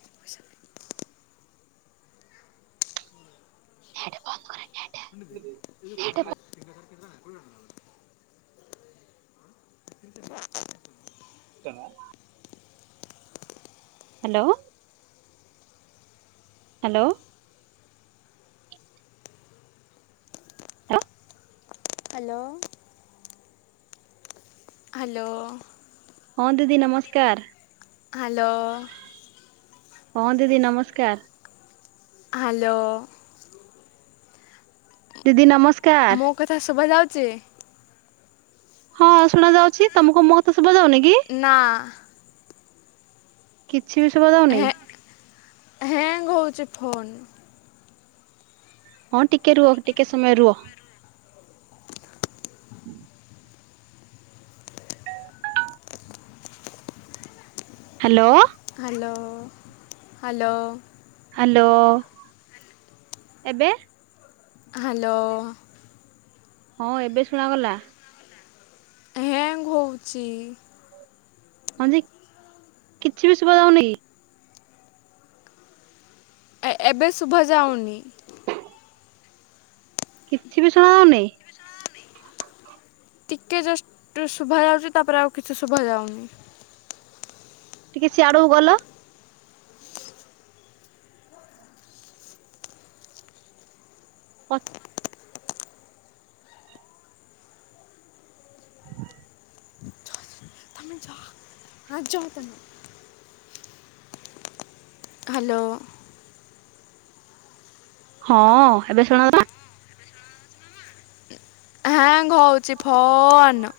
[unintelligible] ସେଟା ବନ୍ଦ କରେ। [unintelligible] [inaudible] ତା ହ୍ୟାଲୋ। ହ୍ୟାଲୋ। [unintelligible] ହ୍ୟାଲୋ। ହ୍ୟାଲୋ। ହଁ ଦିଦି ନମସ୍କାର। ହ୍ୟାଲୋ। ହଁ ଦିଦି ନମସ୍କାର। ହ୍ୟାଲୋ। ଦିଦି ନମସ୍କାର। ମୋ କଥା ଶୁଭା ଯାଉଛି ହଁ ଶୁଣା ଯାଉଛି ତମକୁ ମୋ କଥା ଶୁଭା ଯାଉନି କି ନାଁ କିଛି ବି ଶୁଭା ଯାଉନି ହ୍ୟାଙ୍ଗ୍ ହଉଛି ଫୋନ୍ ହଁ ଟିକେ ରୁହ ଟିକେ ସମୟ ରୁହ ହ୍ୟାଲୋ ହ୍ୟାଲୋ ହ୍ୟାଲୋ ହ୍ୟାଲୋ ଏବେ ହ୍ୟାଲୋ ହଁ ଏବେ ଶୁଣା ଗଲା ଶୁଭୁଛି ହଁଜେ କିଛି ବି ସୁଭା ଯାଉନି କି ଏ ଏ ଏବେ ଶୁଭା ଯାଉନି କିଛି ବି ଶୁଣାଯାଉନି ଟିକେ ଜଷ୍ଟ୍ ଶୁଭା ଯାଉଛି ତାପରେ ଆଉ କିଛି ଶୁଭା ଯାଉନି ଟିକେ ସିଆଡକୁ ଗଲ [inaudible] ଯାଅ ସେଠିକି ତମେ ଯାଅ ହାଁ ଯାଅ ତମେ ହ୍ୟାଲୋ ହଁ ଏବେ ଶୁଣୁନ ହ୍ୟାଙ୍ଗ ହଉଛି ଫୋନ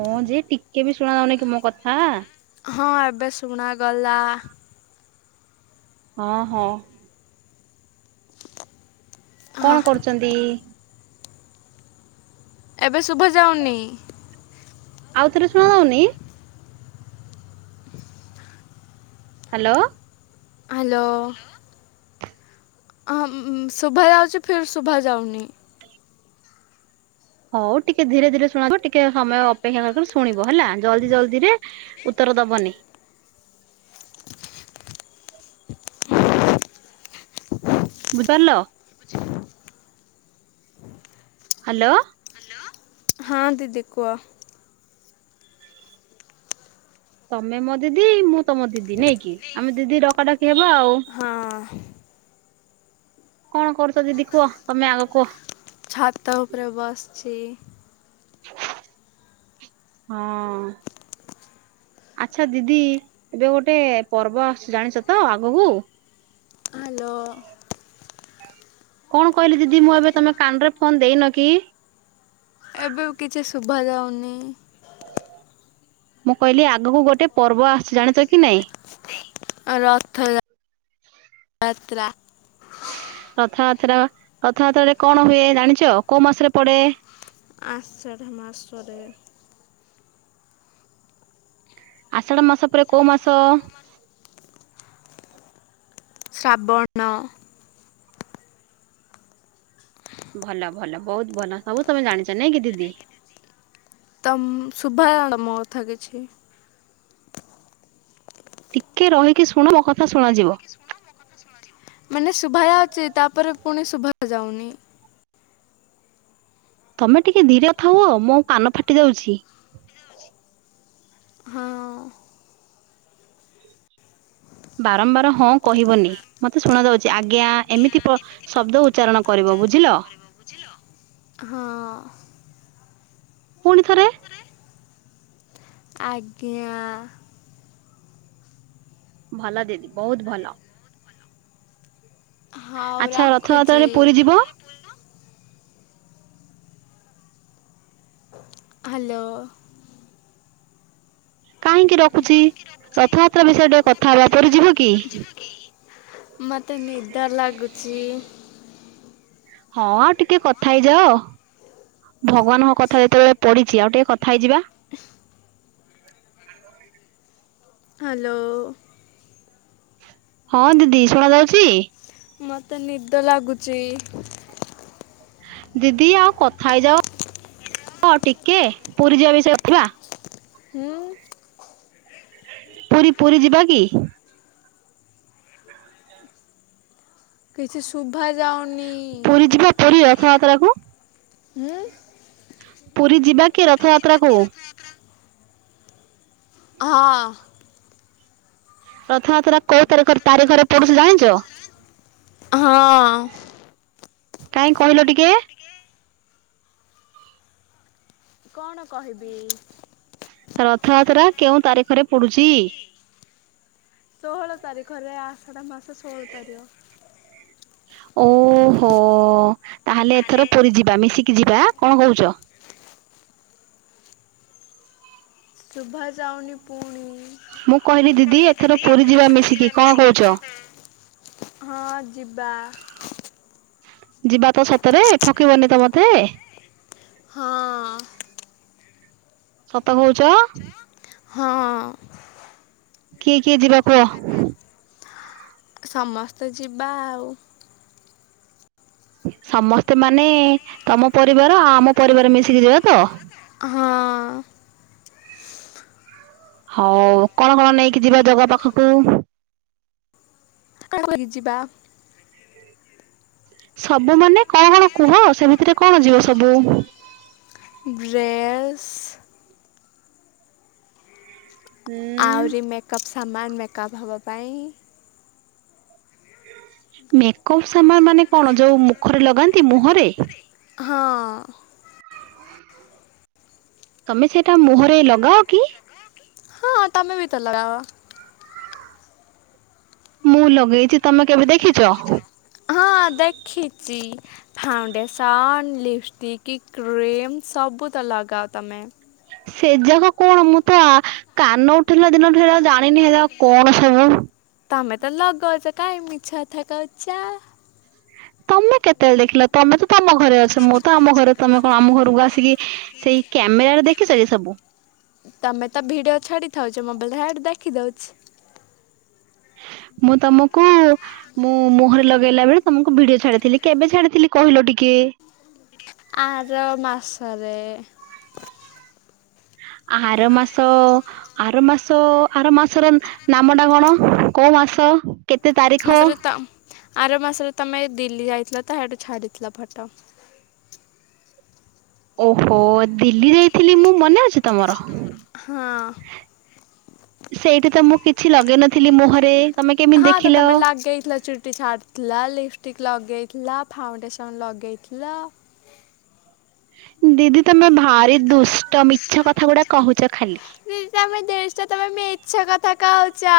ହଁ ଯେ ଟିକେ ବି ଶୁଣା ଯାଉନି କି ମୋ କଥା ହଁ ଏବେ ଶୁଣା ଗଲା ହଁ ହଁ ହଁ କଣ କରୁଛନ୍ତି ଏବେ ଶୁଭା ଯାଉନି ଆଉଥରେ ଶୁଣା ଯାଉନି ହ୍ୟାଲୋ ହ୍ୟାଲୋ ହ ଶୁଭା ଯାଉଛି ଫିର୍ ଶୁଭା ଯାଉନି ହଉ ଟିକେ ଧୀରେ ଧୀରେ ଶୁଣାଯିବ ଟିକେ ସମୟ ଅପେକ୍ଷା କରି ଶୁଣିବ ହେଲା ଜଲଦି ଜଲଦିରେ ଉତ୍ତର ଦବନି ବୁଝିପାରିଲ ହ୍ୟାଲୋ ହଁ ଦିଦି କୁହ। ତମେ ମୋ ଦିଦି ମୁଁ ତମ ଦିଦି ନାଇକି ଆମେ ଦିଦି ଡକାଡକି ହେବା ଆଉ ହଁ। କଣ କରୁଛ ଦିଦି କୁହ ତମେ ଆଗକୁୁହ। ଛାତ ଉପରେ ବସଛି। ହଁ। ଆଚ୍ଛା ଦିଦି ଏବେ ଗୋଟେ ପର୍ବ ଆସୁଛି ଜାଣିଛ ତ ଆଗକୁ ହାଲୋ। କଣ କହିଲି ଦିଦି ମୁଁ ଏବେ ତମେ କାନ ରେ ଫୋନ ଦେଇନ କି? ଏବେ ବି କିଛି ଶୁଭାଯାଉନି। ମୁଁ କହିଲି ଆଗକୁ ଗୋଟେ ପର୍ବ ଆସଛି ଜାଣିଛ କି ନାଇଁ? ରଥ ଯା [unintelligible] ତ୍ରା [unintelligible] ରଥଯାତ୍ରା ରଥଯାତ୍ରା ରେ କଣ ହୁଏ ଜାଣିଛ କୋଉ ମାସରେ ପଡେ? ଆଷାଢ଼ ମାସରେ। ଆଷାଢ ମାସ ପରେ କୋଉ ମାସ? ଶ୍ରାବଣ। ଭଲ ଭଲ ବହୁତ୍ ଭଲ ସବୁ ତମେ ଜାଣିଛ ନାଇଁ କି ଦିଦି। ତମ ଶୁଭାଯାଉନି ତମ କଥା କିଛି? ଟିକେ ରହିକି ଶୁଣ ମୋ କଥା ଶୁଣାଯିବ। ମାନେ ଶୁଭାଯାଉଚି ତାପରେ ପୁଣି ଶୁଭା ଯାଉନି। ତମେ ଟିକେ ଧୀରେ କଥାହୁଅ ମୋ କାନ ଫାଟି ଯାଉଛି। ହଁ ବାରମ୍ବାର ହଁ କହିବନି ମତେ ଶୁଣା ଯାଉଛି ଆଜ୍ଞା ଏମିତି ପ ଶବ୍ଦ ଉଚ୍ଚାରଣ କରିବ ବୁଝିଲ। ହଁ। ପୁଣି ଥରେ। ଆଜ୍ଞା। ଭଲ ଦିଦି ବହୁତ୍ ଭଲ। ହଉ ଆଚ୍ଛା ରଥଯାତ୍ରା ରଖୁଛି ରେ ପୁରୀ ଯିବ? ହାଲୋ। କାହିଁକି ରଖୁଛି ରଥଯାତ୍ରା ବିଷୟରେ ଟିକେ କଥା ହେବା ପୁରୀ ଯିବ କି? ମତେ ନିଦ ଲାଗୁଛି। ହଁ ଆଉ ଟିକେ କଥା ହେଇଯାଅ। ଭଗବାନଙ୍କ କଥା ଯେତେବେଳେ ପଢିଛି ଆଉ ଟିକେ କଥା ହେଇଯିବା। ହାଲୋ। ହଁ, ଦିଦି ଶୁଣା ଯାଉଛି? ମତେ ନିଦ ଲାଗୁଚି। ଦିଦି ଆଉ କଥା ହେଇଯାଅ ଆଉ ଟିକେ ପୁରୀ ଯିବା ବିଷୟରେ କରିଥିବା। ହୁଁ। ପୁରୀ ପୁରୀ ଯିବା କି? କିଛି ଶୁଭା ଯାଉନି। ପୁରୀ ଯିବା ପୁରୀ ରଥଯାତ୍ରାକୁ ହୁଁ ପୁରୀ ଯିବା କି ରଥଯାତ୍ରା କୁ? ହଁ। ରଥଯାତ୍ରା କୋଉ ତାରିଖ ତାରିଖରେ ପଡୁଛି ଜାଣିଚ? ହଁ କାହିଁ କହିଲ ଟିକେ। କଣ କହିବି। ରଥଯାତ୍ରା କେଉଁ ତାରିଖରେ ପଡୁଛି? ଷୋହଳ ତାରିଖରେ ଆଷାଢ଼ ମାସ ଷୋହଳ ତାରିଖ। ଓହୋ ତାହେଲେ ଏଥର ପୁରୀ ଯିବା ମିଶିକି ଯିବା କଣ କହୁଚ? ଶୁଭା ଯାଉନୀ ପୁଣି। ମୁଁ କହିଲି ଦିଦି ଏଥର ପୁରୀ ଯିବା ମିଶିକି କଣ କହୁଚ? ହଁ ଯିବା। ଯିବା ତ ସତରେ ଠକିବନି ତ ମତେ। ହଁ। ସତ କହୁଛ? ହଁ। କିଏ କିଏ ଯିବା କୁହ? ସମସ୍ତେ ଯିବା ଆଉ। ସମସ୍ତେ ମାନେ ତମ ପରିବାର ଆ ଆମ ପରିବାର ମିଶିକି ଯିବା ତ? ହଁ। ହଉ କଣ କଣ ନେଇକି ଯିବା ଜଗା ପାଖକୁ? [unintelligible] ଯିବା। ସବୁ ମମାନେ କଣ କୁହ ସେମିତିରେ କଣ ଯିବ ସବୁ। ଡ୍ରେସ୍। ହୁଁ ଆହୁରି ମେକପ୍ ସାମାନ ମେକଅପ୍ ହେବା ପାଇଁ। ମେକଅପ୍ ସାମାନ ମାନେ କଣ ଯେଉଁ ମୁଖରେ ଲଗାନ୍ତି ମୁହଁରେ? ହଁ। ତମେ ସେଇଟା ମୁହଁରେ ଲଗାଅ କି? ହଁ ତମେ ବି ତ ଲଗାଅ। ମୁଁ ଲଗେଇଛି ତମେ କେବେ ଦେଖିଛ? ଆ ଦେଖିଛି। ଫାଉଣ୍ଡେସନ୍ ଲିପଷ୍ଟିକ୍ କ୍ରିମ୍ ସବୁ ତ ଲଗାଅ ତମେ। ସେ ଯାକ କଣ ମୁଁ ତ ଆ କାନ ଉଠିଲା ଦିନଠୁ ହେରା ଜାଣିନି ହେରା କଣ ସବୁ। ତମେ ତ ଲଗଉଛ କାହିଁ ମିଛକଥା କହୁଛ। ତମେ କେତେବେଳେ ଦେଖିଲ ତମେ ତ ତମ ଘରେ ଅଛ ମୁଁ ତ ଆମ ଘରେ ତମେ କଣ ଆମ ଘରକୁ ଆସିକି ସେଇ କ୍ୟାମେରାରେ ଦେଖିଚ କି ସବୁ? ତମେ ତ ଭିଡିଓ ଛାଡି ଥାଉଛ ମୋବାଇଲରେ ହାଡ଼ୁ ଦେଖିଦୋଉଛି। ମୁଁ ତମକୁ ମୁଁ ମୁହରେ ଲଗେଇଲା ବେଳେ ତମକୁ ଭିଡିଓ ଛାଡିଥିଲି କେବେ ଛାଡିଥିଲି କହିଲ ଟିକେ? ଆର ମାସରେ। ଆର ମାସ ଆର ମାସ ଆର ମାସର ନାମ ଟା କଣ କୋଉ ମାସ? କେତେ ତାରିଖ? ମାସରେ ତ ଆର ମାସରେ ତମେ ଦିଲ୍ଲୀ ଯାଇଥିଲ ତ ହାଡ଼ୁ ଛାଡିଥିଲ ଫଟ। ଓହୋ ଦିଲ୍ଲୀ ଯାଇଥିଲି ମୁଁ ମନେ ଅଛି ତମର? ହଁ। ସେଇଠି ତ ମୁଁ କିଛି ଲଗେଇ ନଥିଲି ମୁହଁରେ। ତମେ କେମିତି ହଁ ତ ଦେଖିଲ? ତମେ ଲଗେଇ ଥିଲ ଚୁଟିଛାଡ଼ ଥିଲ, ଲିପଷ୍ଟିକ ଲଗେଇଥିଲା, ଫାଉଣ୍ଡେସନ ଲଗେଇଥିଲ। ଦିଦି ତମେ ଭାରି ଦୁଷ୍ଟ ମିଛ କଥାଗୁଡା କହୁଛ ଖାଲି। ଦିଦି ତମେ ଦେଶ ଟା ତମେ ମୀଛ କଥା କହୁଛ।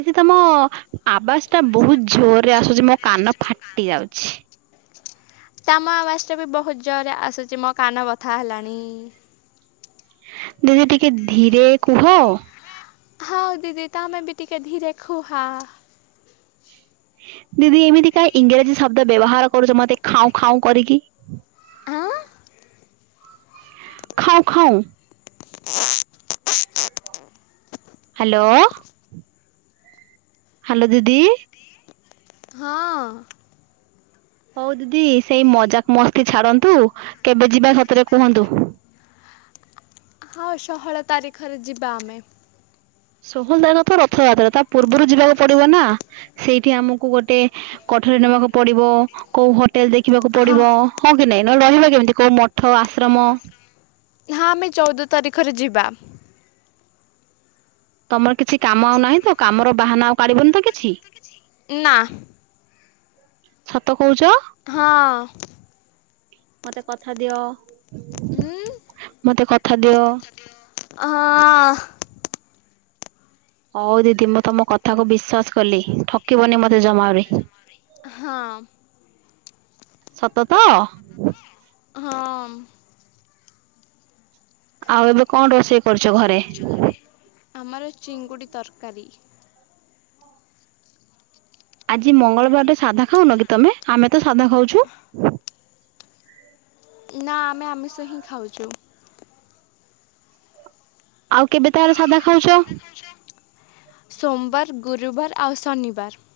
ଦେଖି ତମ ଆବାସଟା ବହୁତ ଜୋରରେ ଆସୁଛି ମୋ କାନ ଫାଟି ଯାଉଛି। ତାମ ଆବାଜଟା ବି ବହୁତ ଜୋରରେ ଆସୁଛି ମୋ କାନ ବଥା ହେଲାଣି। ଦିଦି ଟିକେ ଧୀରେ କୁହ। ହଁ ଦିଦି ତମେ ବି ଟିକେ ଧୀରେ ଖୁ ହ। ଦିଦି ଏମିତି କାଁ ଇଂରାଜୀ ଶବ୍ଦ ବ୍ୟବହାର କରୁଛ ମତେ ଖାଉଁ ଖାଉଁ କରିକି। ଉଁ। ଖାଏ ଖାଏ। ହ୍ୟାଲୋ। ହ୍ୟାଲୋ ଦିଦି। ହଁ ଅଁ। ହଉ ଦିଦି ସେଇ ମଜାକ ମସ୍ତି ଛାଡନ୍ତୁ କେବେ ଯିବା ସତରେ କୁହନ୍ତୁ? ହଉ ଷୋହଳ ତାରିଖରେ ଯିବା ଆମେ। ଷୋହଳ ତାରିଖ ତ ରଥଯାତ୍ରା ତା ପୂର୍ବରୁ ଯିବାକୁ ପଡିବ ନା। ସେଇଠି ଆମକୁ ଗୋଟେ କୋଠରୀ ନବାକୁ ପଡିବ କୋଉ ହୋଟେଲ ଦେଖି ରଖିବାକୁ ହଁ ପଡିବ ହଁ କି ନାଇଁ ନ ରହିବା କେମିତି କୋଉ ମଠ ଆଶ୍ରମ। ହଁ ଆମେ ଚଉଦ ତାରିଖରେ ଯିବା। ତମର କିଛି କାମ ଆଉ ନାହିଁ ତ କାମର ବାହାନା ଆଉ କାଢିବନି ତ କିଛି? ନା। ସତ କହୁଛ? ହଁଅଁ। ମତେ କଥା ଦିଅ। ଉଁ। ମତେ କଥା ଦିଅ। ହଁ। ହଉ ଦିଦି ମୁଁ ତମ କଥାକୁ ବିଶ୍ଵାସ କଲି ଠକିବନି ମତେ ଜମାବି। ହଁ। ସତତ? ହଁମ୍। ଆଉ ଏବେ କଣ ରୋଷେଇ କରୁଛ ଘରେ? ଆମର ଚିଙ୍ଗୁଡ଼ି ତରକାରୀ। ଆଜି ମଙ୍ଗଳବାରଟା ସାଧା ଖାଉନ କି ତମେ? ଆମେ ତ ସାଧା ଖାଉଛୁ। ନା ଆମେ ଆମିଷ ହିଁ ଖାଉଛୁ। ଆଉ କେବେ ତାଲେ ସାଧା ଖାଉଛ? ସୋମବାର ଗୁରୁବାର ଆଉ ଶନିବାର।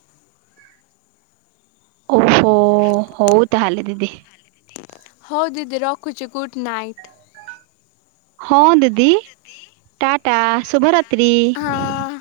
ଓହୋ ହଉ ତାହଲେ ଦିଦି। ହଉ ଦିଦି ରଖୁଛି ଗୁଡ୍ ନାଇଟ୍। ହଁ ଦିଦି ଟାଟା ଶୁଭରାତ୍ରି। ହଁ।